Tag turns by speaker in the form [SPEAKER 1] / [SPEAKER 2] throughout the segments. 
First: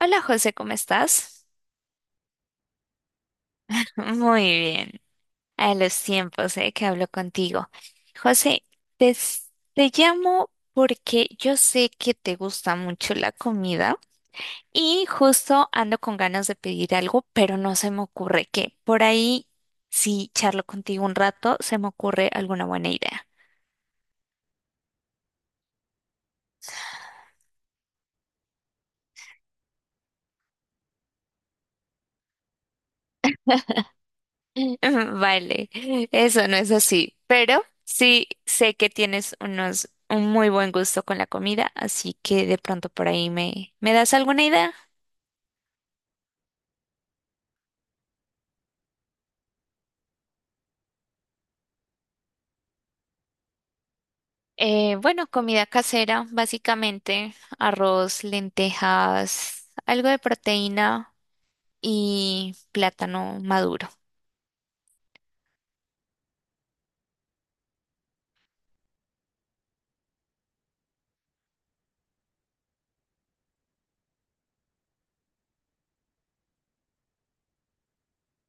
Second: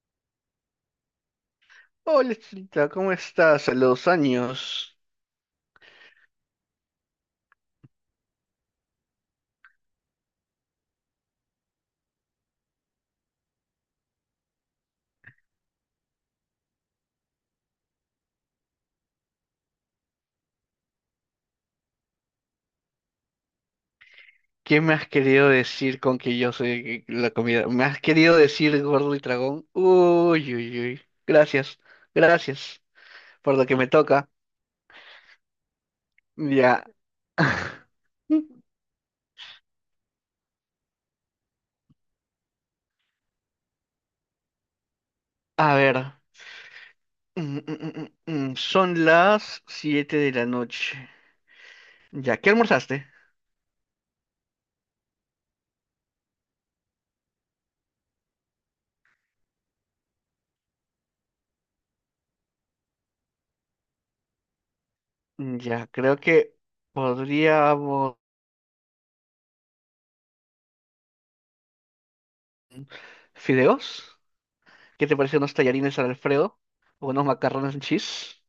[SPEAKER 1] Hola José, ¿cómo estás?
[SPEAKER 2] Hola, Chinita, ¿cómo estás? A los
[SPEAKER 1] Muy bien,
[SPEAKER 2] años.
[SPEAKER 1] a los tiempos que hablo contigo. José, te, s- te llamo porque yo sé que te gusta mucho la comida y justo ando con ganas de pedir algo, pero no se me ocurre qué. Por ahí, si charlo contigo un rato, se me ocurre alguna buena idea.
[SPEAKER 2] ¿Qué me has querido decir con que yo soy la comida? ¿Me has querido decir gordo y dragón? Uy, uy, uy. Gracias, gracias por lo que me toca.
[SPEAKER 1] Vale, eso no es
[SPEAKER 2] Ya.
[SPEAKER 1] así, pero sí sé que tienes unos un muy buen gusto con la comida, así que de pronto por ahí ¿me das alguna idea?
[SPEAKER 2] A ver, son las 7 de la noche. Ya, ¿qué almorzaste?
[SPEAKER 1] Bueno, comida casera, básicamente arroz, lentejas, algo de proteína y plátano maduro.
[SPEAKER 2] Ya, creo que podríamos. ¿Fideos? ¿Qué te parecen unos tallarines al Alfredo? ¿O unos macarrones en cheese?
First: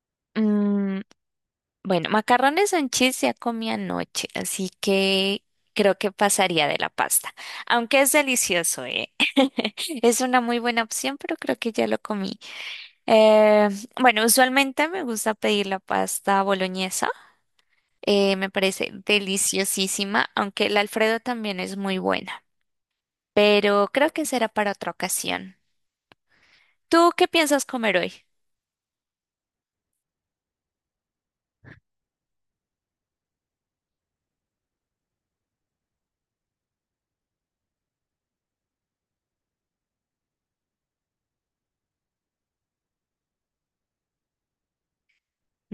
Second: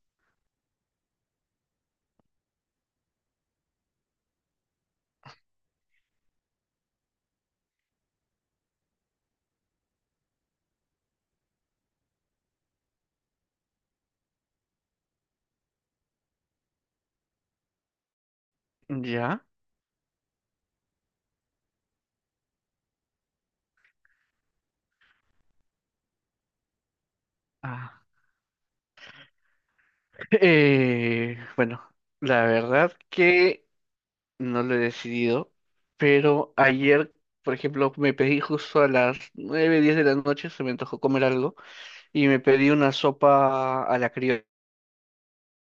[SPEAKER 1] Bueno, macarrones en cheese ya comí anoche, así que creo que pasaría de la pasta. Aunque es delicioso, ¿eh? Es una muy buena opción, pero creo que ya lo comí. Eh, bueno, usualmente me gusta pedir la pasta boloñesa. Me parece
[SPEAKER 2] Ya.
[SPEAKER 1] deliciosísima, aunque el Alfredo también es muy buena. Pero creo que será para otra ocasión. ¿Tú qué piensas comer
[SPEAKER 2] Ah.
[SPEAKER 1] hoy?
[SPEAKER 2] Bueno, la verdad que no lo he decidido, pero ayer, por ejemplo, me pedí justo a las 9:10 de la noche, se me antojó comer algo, y me pedí una sopa a la criolla,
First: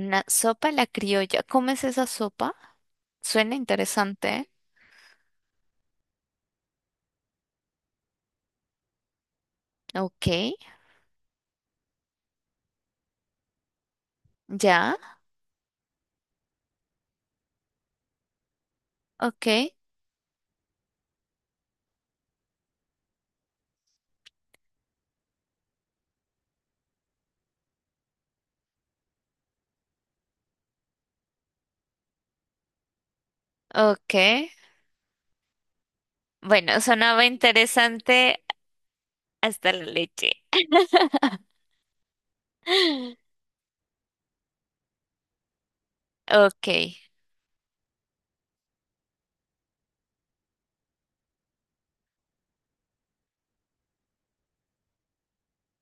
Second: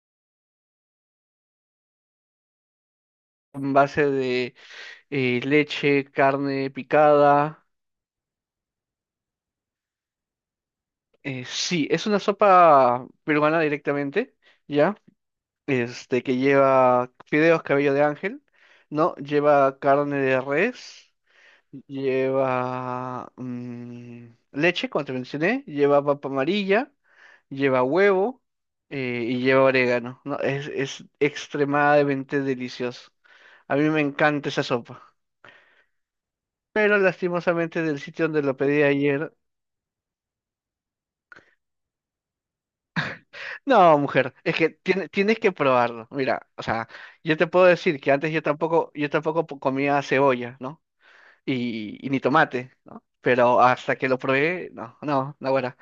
[SPEAKER 1] Una sopa a la criolla. ¿Comes esa sopa? Suena
[SPEAKER 2] en base
[SPEAKER 1] interesante. ¿Eh?
[SPEAKER 2] de leche, carne picada.
[SPEAKER 1] Ok,
[SPEAKER 2] Sí, es una sopa peruana directamente, ¿ya?
[SPEAKER 1] ya.
[SPEAKER 2] Este, que lleva fideos cabello de ángel, ¿no?
[SPEAKER 1] Ok,
[SPEAKER 2] Lleva carne de res. Lleva leche, como te mencioné, lleva papa amarilla, lleva huevo y lleva orégano. No, es extremadamente delicioso. A mí me
[SPEAKER 1] ok.
[SPEAKER 2] encanta esa sopa.
[SPEAKER 1] Bueno,
[SPEAKER 2] Pero
[SPEAKER 1] sonaba
[SPEAKER 2] lastimosamente del sitio
[SPEAKER 1] interesante
[SPEAKER 2] donde lo pedí ayer.
[SPEAKER 1] hasta la leche.
[SPEAKER 2] No, mujer, es que tienes que probarlo. Mira, o
[SPEAKER 1] Ok,
[SPEAKER 2] sea, yo te puedo decir que antes yo tampoco comía cebolla, ¿no? Y ni tomate, ¿no? Pero hasta que lo probé, no, no, no, bueno,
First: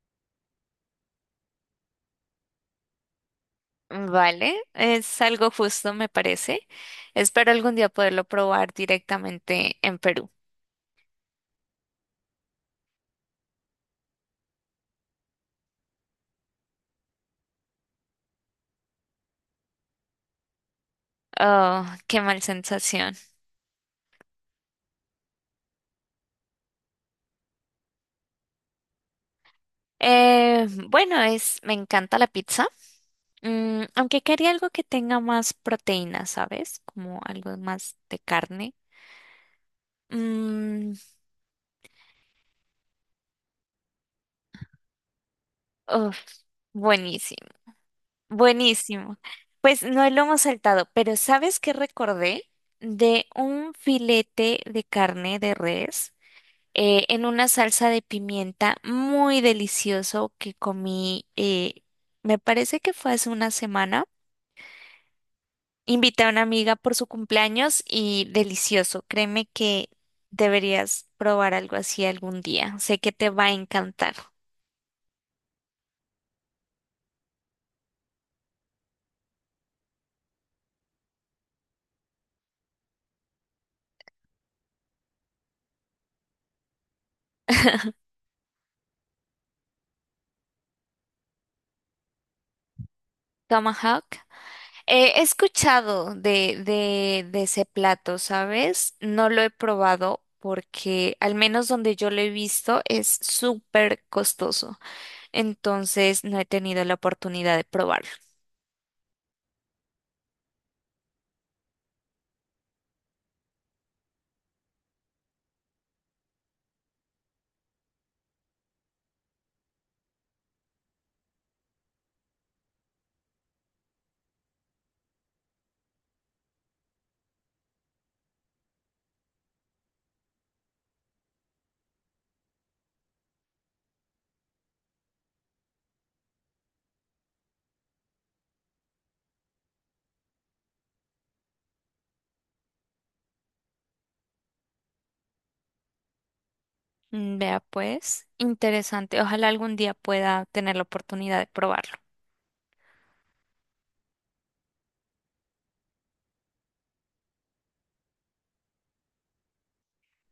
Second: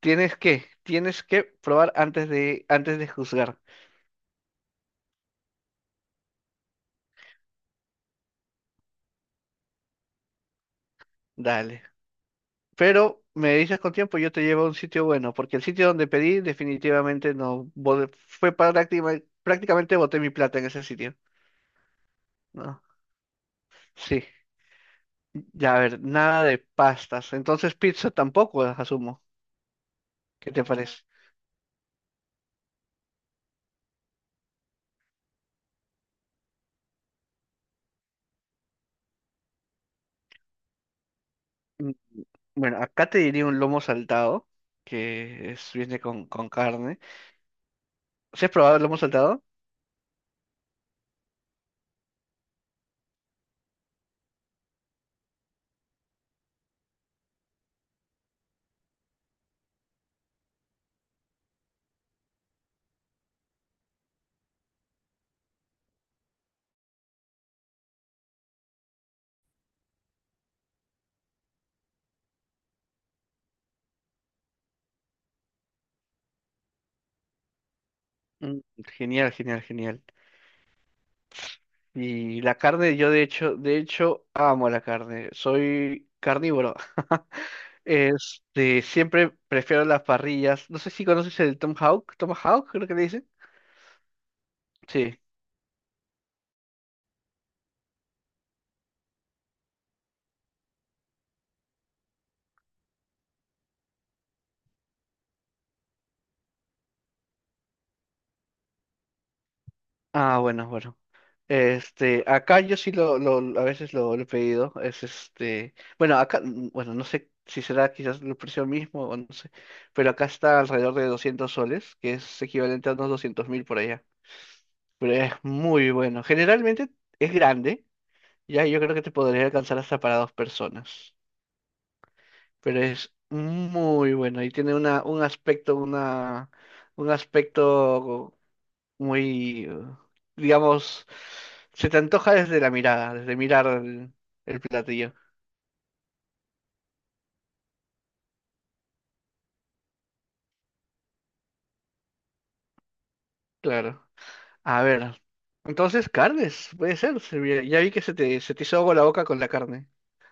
[SPEAKER 2] tienes que probar antes de juzgar.
[SPEAKER 1] vale. Es algo justo, me parece. Espero algún día poderlo probar directamente en Perú.
[SPEAKER 2] Dale. Pero me dices con tiempo, yo te llevo a un sitio bueno, porque el sitio donde pedí definitivamente no bo- fue prácticamente boté mi plata en ese sitio.
[SPEAKER 1] Oh, qué mal
[SPEAKER 2] No.
[SPEAKER 1] sensación.
[SPEAKER 2] Sí. Ya, a ver, nada de pastas. Entonces pizza tampoco, asumo. ¿Qué te parece?
[SPEAKER 1] Bueno, es, me encanta la pizza. Mm, aunque quería algo que tenga más proteína, ¿sabes? Como algo más de carne. Mm,
[SPEAKER 2] Mm, Bueno, acá te diría un lomo saltado, viene
[SPEAKER 1] uf,
[SPEAKER 2] con carne.
[SPEAKER 1] buenísimo.
[SPEAKER 2] ¿Se has probado el lomo
[SPEAKER 1] Buenísimo.
[SPEAKER 2] saltado?
[SPEAKER 1] Pues no lo hemos saltado, pero ¿sabes qué recordé? De un filete de carne de res en una salsa de pimienta muy delicioso que comí, me parece que fue hace una semana. Invité a una amiga por su cumpleaños y delicioso. Créeme que deberías probar algo así algún día. Sé que te va a encantar.
[SPEAKER 2] Mm, Genial, genial, genial. Y la carne, yo de hecho, amo la carne. Soy carnívoro. Este, siempre prefiero las parrillas. No sé si conoces el Tom Hawk, Tomahawk, creo que le dicen.
[SPEAKER 1] Tomahawk.
[SPEAKER 2] Sí.
[SPEAKER 1] He escuchado de ese plato, ¿sabes? No lo he probado porque al menos donde yo lo he visto es súper costoso. Entonces no he tenido la oportunidad de probarlo.
[SPEAKER 2] Ah, bueno, bueno. Este, acá yo sí a veces lo he pedido. Es este, bueno, acá, bueno, no sé si será quizás el precio mismo o no sé, pero acá está alrededor de 200 soles, que es equivalente a unos 200 mil por allá. Pero es muy bueno. Generalmente es grande. Ya, yo creo que te podría alcanzar hasta para dos personas. Pero es muy bueno y tiene una, un aspecto, un aspecto muy, digamos, se te antoja desde la mirada, desde mirar el platillo.
[SPEAKER 1] Mm, vea pues, interesante. Ojalá algún día pueda tener la oportunidad de probarlo.
[SPEAKER 2] Claro. A ver. Entonces, carnes, puede ser. Ya vi que se te hizo agua la boca con la carne.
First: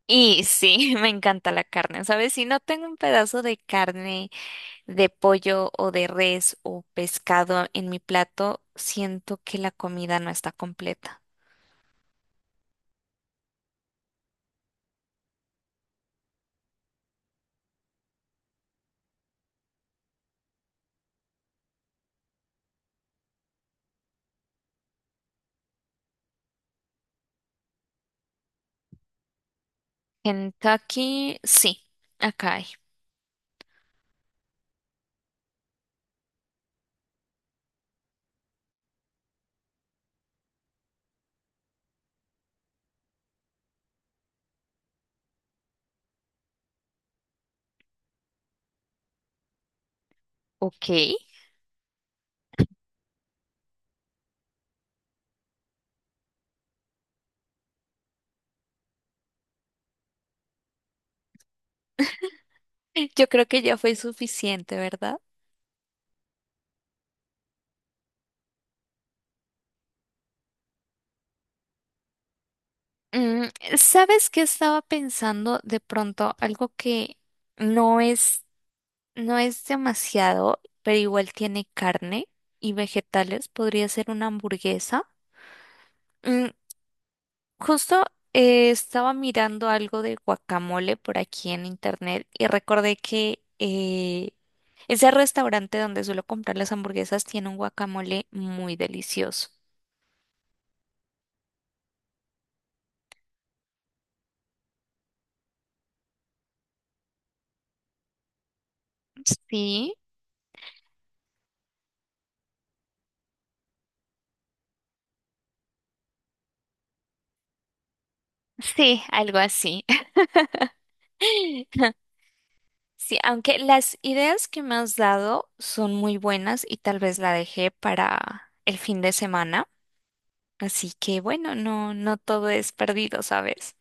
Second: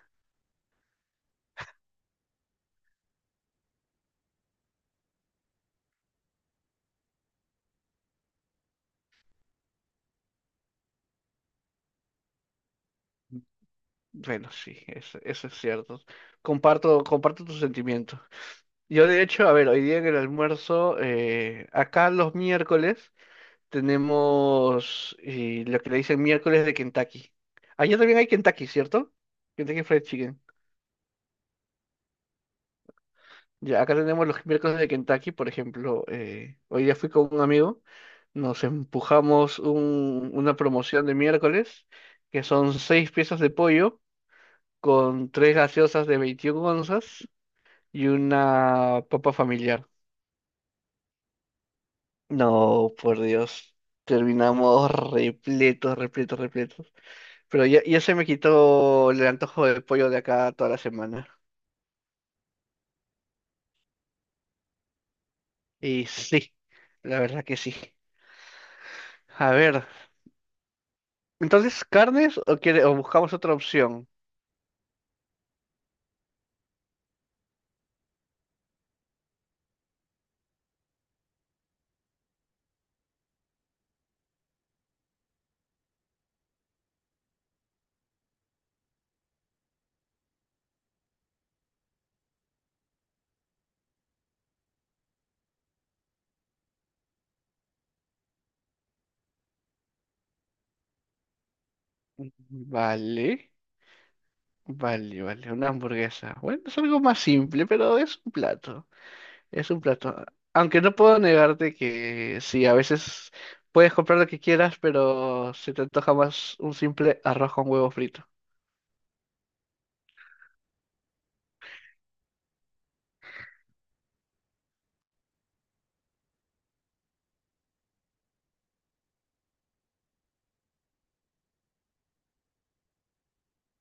[SPEAKER 1] Y sí, me encanta la carne, ¿sabes? Si no tengo un pedazo de carne, de pollo o de res o pescado en mi plato, siento que la comida no está completa.
[SPEAKER 2] Bueno, sí, eso es cierto. Comparto tu sentimiento. Yo de hecho, a ver, hoy día en el almuerzo, acá los miércoles tenemos lo que le dicen miércoles de Kentucky. Allá también hay Kentucky, ¿cierto? Kentucky Fried Chicken.
[SPEAKER 1] Kentucky, sí, acá hay.
[SPEAKER 2] Ya, acá tenemos los miércoles de Kentucky, por ejemplo, hoy día fui con un amigo, nos empujamos una promoción de miércoles, que son seis piezas de pollo con tres gaseosas de 21 onzas y una papa familiar.
[SPEAKER 1] Ok.
[SPEAKER 2] No, por Dios. Terminamos repletos, repletos, repletos. Pero ya, ya se me quitó el antojo del pollo de acá toda la semana.
[SPEAKER 1] Yo creo que ya fue suficiente, ¿verdad?
[SPEAKER 2] Y sí, la verdad que sí. A ver, entonces, ¿carnes o quiere, o buscamos
[SPEAKER 1] Mm,
[SPEAKER 2] otra opción?
[SPEAKER 1] ¿sabes qué estaba pensando de pronto? Algo que no es, no es demasiado, pero igual tiene carne y vegetales. Podría ser una hamburguesa. Mm, justo estaba mirando algo de guacamole por aquí en internet y recordé que ese restaurante donde suelo comprar las hamburguesas tiene un guacamole muy delicioso.
[SPEAKER 2] Vale, vale, vale, una hamburguesa. Bueno, es algo más simple, pero es un plato. Es un
[SPEAKER 1] Sí,
[SPEAKER 2] plato. Aunque no puedo negarte que sí, a veces puedes comprar lo que quieras, pero se te antoja más un simple arroz con huevo frito.
[SPEAKER 1] sí, algo así. Sí, aunque las ideas que me has dado son muy buenas y tal vez la dejé para el fin de semana. Así que bueno, no, no todo es perdido, ¿sabes?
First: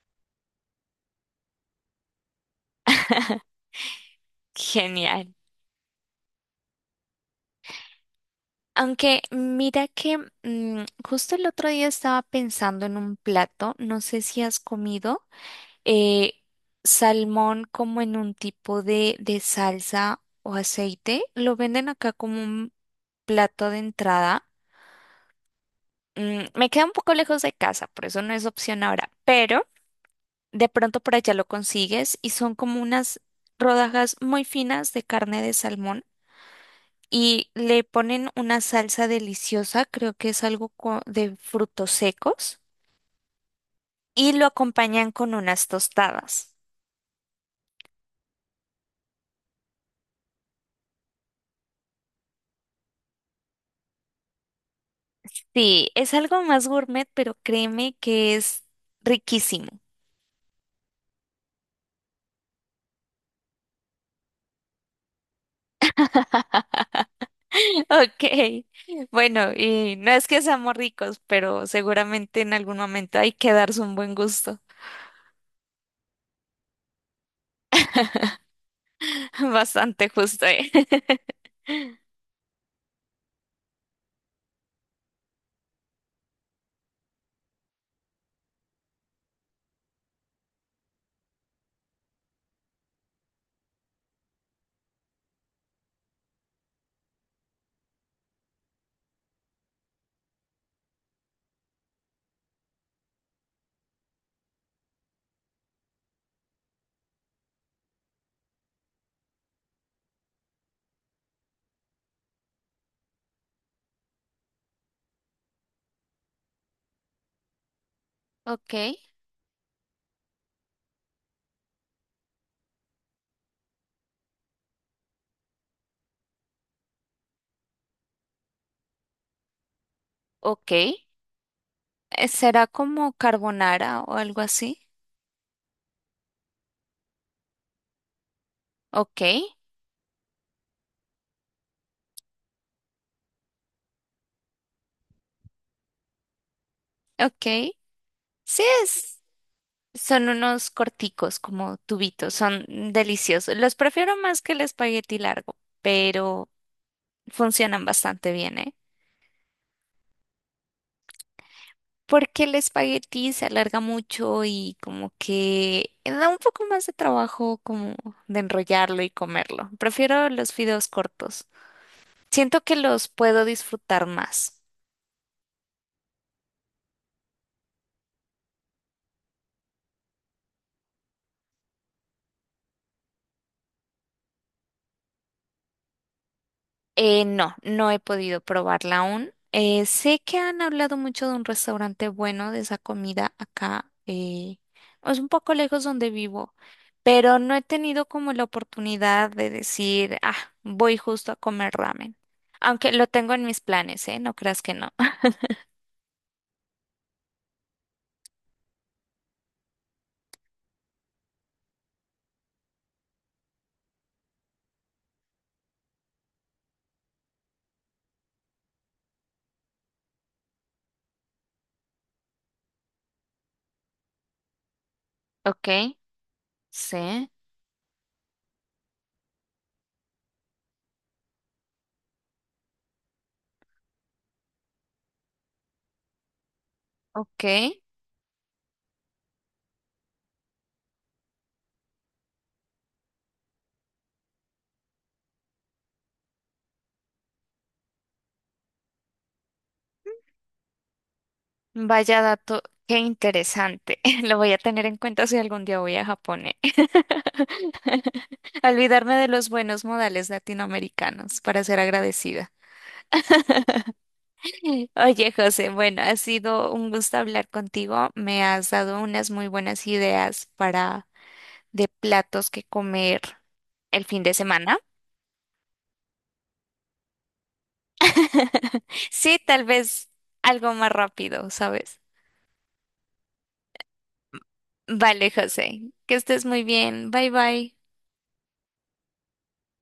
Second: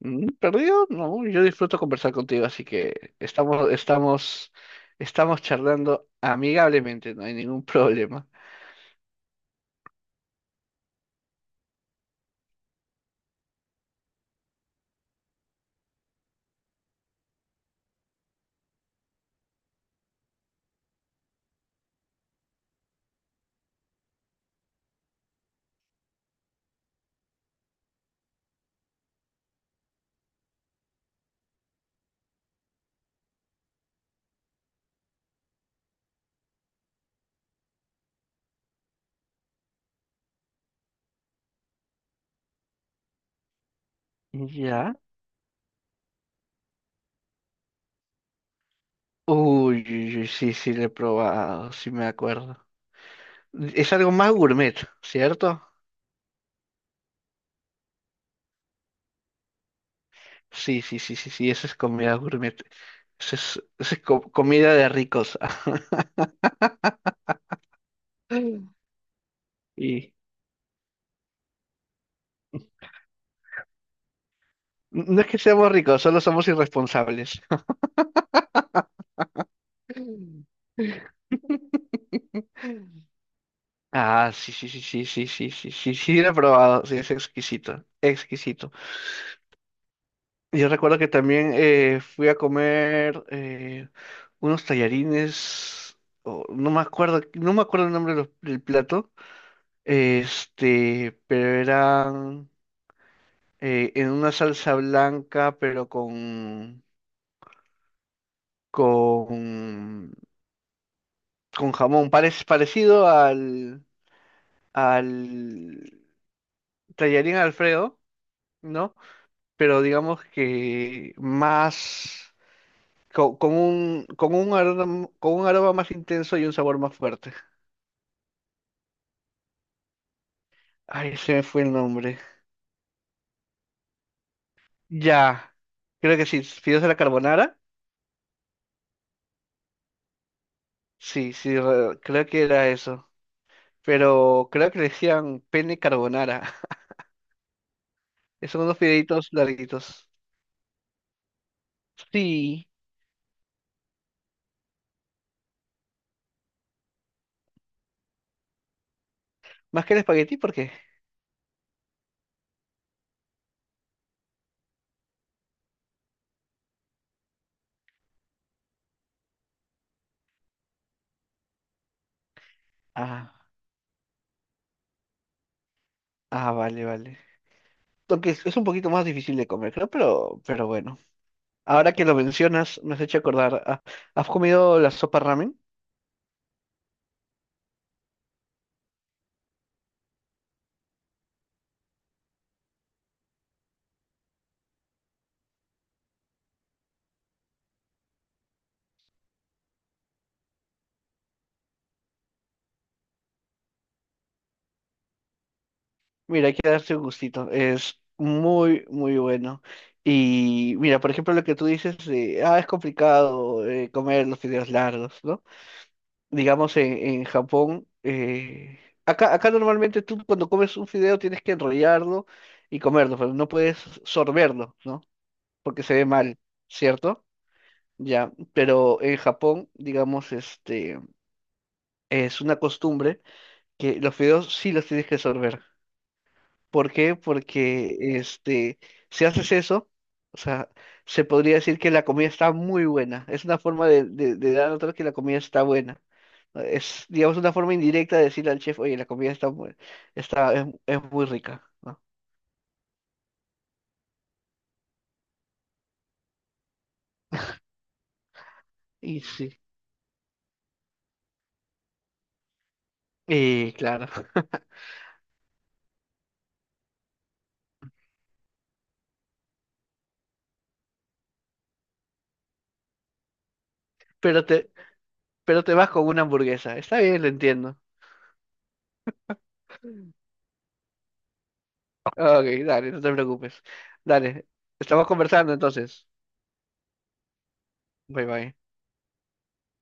[SPEAKER 2] ¿Perdido? No, yo disfruto conversar contigo, así que
[SPEAKER 1] Genial.
[SPEAKER 2] estamos charlando amigablemente, no hay ningún problema.
[SPEAKER 1] Aunque mira que justo el otro día estaba pensando en un plato, no sé si has comido eh, salmón como en un tipo de salsa o aceite, lo venden acá como un plato de entrada. Mm, me queda un poco lejos de casa, por eso no es opción ahora, pero de pronto por allá lo consigues y son como unas rodajas muy finas de carne de salmón y le ponen una salsa deliciosa, creo que es algo de frutos secos, y lo
[SPEAKER 2] ¿Ya?
[SPEAKER 1] acompañan con unas tostadas.
[SPEAKER 2] Uy, uy, uy, sí, sí, lo he probado, sí me acuerdo. Es algo más gourmet, ¿cierto?
[SPEAKER 1] Sí, es algo más gourmet, pero créeme que es riquísimo.
[SPEAKER 2] Sí, sí, sí, sí, sí, eso es comida gourmet. Comida de ricos.
[SPEAKER 1] Ok, bueno, y no
[SPEAKER 2] Y
[SPEAKER 1] es que seamos ricos, pero seguramente en algún momento hay que darse un buen gusto,
[SPEAKER 2] no es que seamos ricos, solo somos irresponsables.
[SPEAKER 1] bastante
[SPEAKER 2] Mm.
[SPEAKER 1] justo, ¿eh?
[SPEAKER 2] Ah, sí, sí, sí, sí, sí, sí, sí, sí, sí, lo he probado, sí, es exquisito, exquisito. Yo recuerdo que también fui a comer unos tallarines, o no me acuerdo, no me acuerdo el nombre de del plato, este, pero eran en una salsa blanca, pero con, con jamón, parecido al tallarín Alfredo,
[SPEAKER 1] Ok,
[SPEAKER 2] ¿no? Pero digamos que más con un aroma, más intenso y un sabor más fuerte.
[SPEAKER 1] ok.
[SPEAKER 2] Ay, se me fue el nombre.
[SPEAKER 1] ¿Será como carbonara o algo así?
[SPEAKER 2] Ya, creo que sí, fideos de la carbonara.
[SPEAKER 1] Ok,
[SPEAKER 2] Sí, sí, creo que era eso. Pero creo que le decían pene carbonara.
[SPEAKER 1] ok. Sí
[SPEAKER 2] Son unos
[SPEAKER 1] es.
[SPEAKER 2] fideitos larguitos.
[SPEAKER 1] Son unos corticos, como tubitos, son
[SPEAKER 2] Sí,
[SPEAKER 1] deliciosos. Los prefiero más que el espagueti largo, pero funcionan bastante bien, ¿eh?
[SPEAKER 2] más que el espagueti, ¿por qué?
[SPEAKER 1] Porque el espagueti se alarga mucho y como que da un poco más de trabajo como de enrollarlo y comerlo. Prefiero los fideos cortos. Siento que los
[SPEAKER 2] Ah,
[SPEAKER 1] puedo disfrutar más.
[SPEAKER 2] ah, vale, vale. Aunque es un poquito más difícil de comer, creo, pero bueno. Ahora que lo mencionas, me has hecho acordar. Ah, ¿has comido la sopa ramen?
[SPEAKER 1] No, no he podido probarla aún. Sé que han hablado mucho de un restaurante bueno de esa comida acá. Es un poco lejos donde vivo, pero no he tenido como la oportunidad de decir, ah, voy justo a comer ramen. Aunque lo tengo en mis planes, ¿eh? No creas que no.
[SPEAKER 2] Mira, hay que darse un gustito. Es muy, muy bueno. Y mira, por ejemplo, lo que tú dices de, ah, es complicado comer los fideos largos, ¿no? Digamos, en Japón, acá normalmente tú cuando comes un fideo tienes que enrollarlo y comerlo, pero no puedes sorberlo, ¿no?
[SPEAKER 1] Ok,
[SPEAKER 2] Porque se ve mal, ¿cierto?
[SPEAKER 1] sí,
[SPEAKER 2] Ya, pero en Japón, digamos, este, es una costumbre que los fideos sí los tienes que sorber. ¿Por qué?
[SPEAKER 1] ok.
[SPEAKER 2] Porque este, si haces eso, o sea, se podría decir que la comida está muy buena. Es una forma de, dar a notar que la comida está buena. Es, digamos, una forma indirecta de decirle al chef, oye, la comida está muy, está, es muy rica, ¿no?
[SPEAKER 1] Vaya dato, qué interesante. Lo voy a tener en cuenta si algún día voy a Japón, ¿eh? Olvidarme
[SPEAKER 2] Y
[SPEAKER 1] de los
[SPEAKER 2] sí,
[SPEAKER 1] buenos modales latinoamericanos para ser agradecida.
[SPEAKER 2] y claro.
[SPEAKER 1] Oye, José, bueno, ha sido un gusto hablar contigo. Me has dado unas muy buenas ideas para de platos que comer el fin de
[SPEAKER 2] Pero te,
[SPEAKER 1] semana.
[SPEAKER 2] pero te vas con una hamburguesa. Está bien, lo entiendo.
[SPEAKER 1] Sí, tal vez algo más rápido, ¿sabes?
[SPEAKER 2] Ok, dale, no te preocupes. Dale, estamos
[SPEAKER 1] Vale,
[SPEAKER 2] conversando
[SPEAKER 1] José,
[SPEAKER 2] entonces.
[SPEAKER 1] que estés muy bien. Bye bye.
[SPEAKER 2] Bye bye.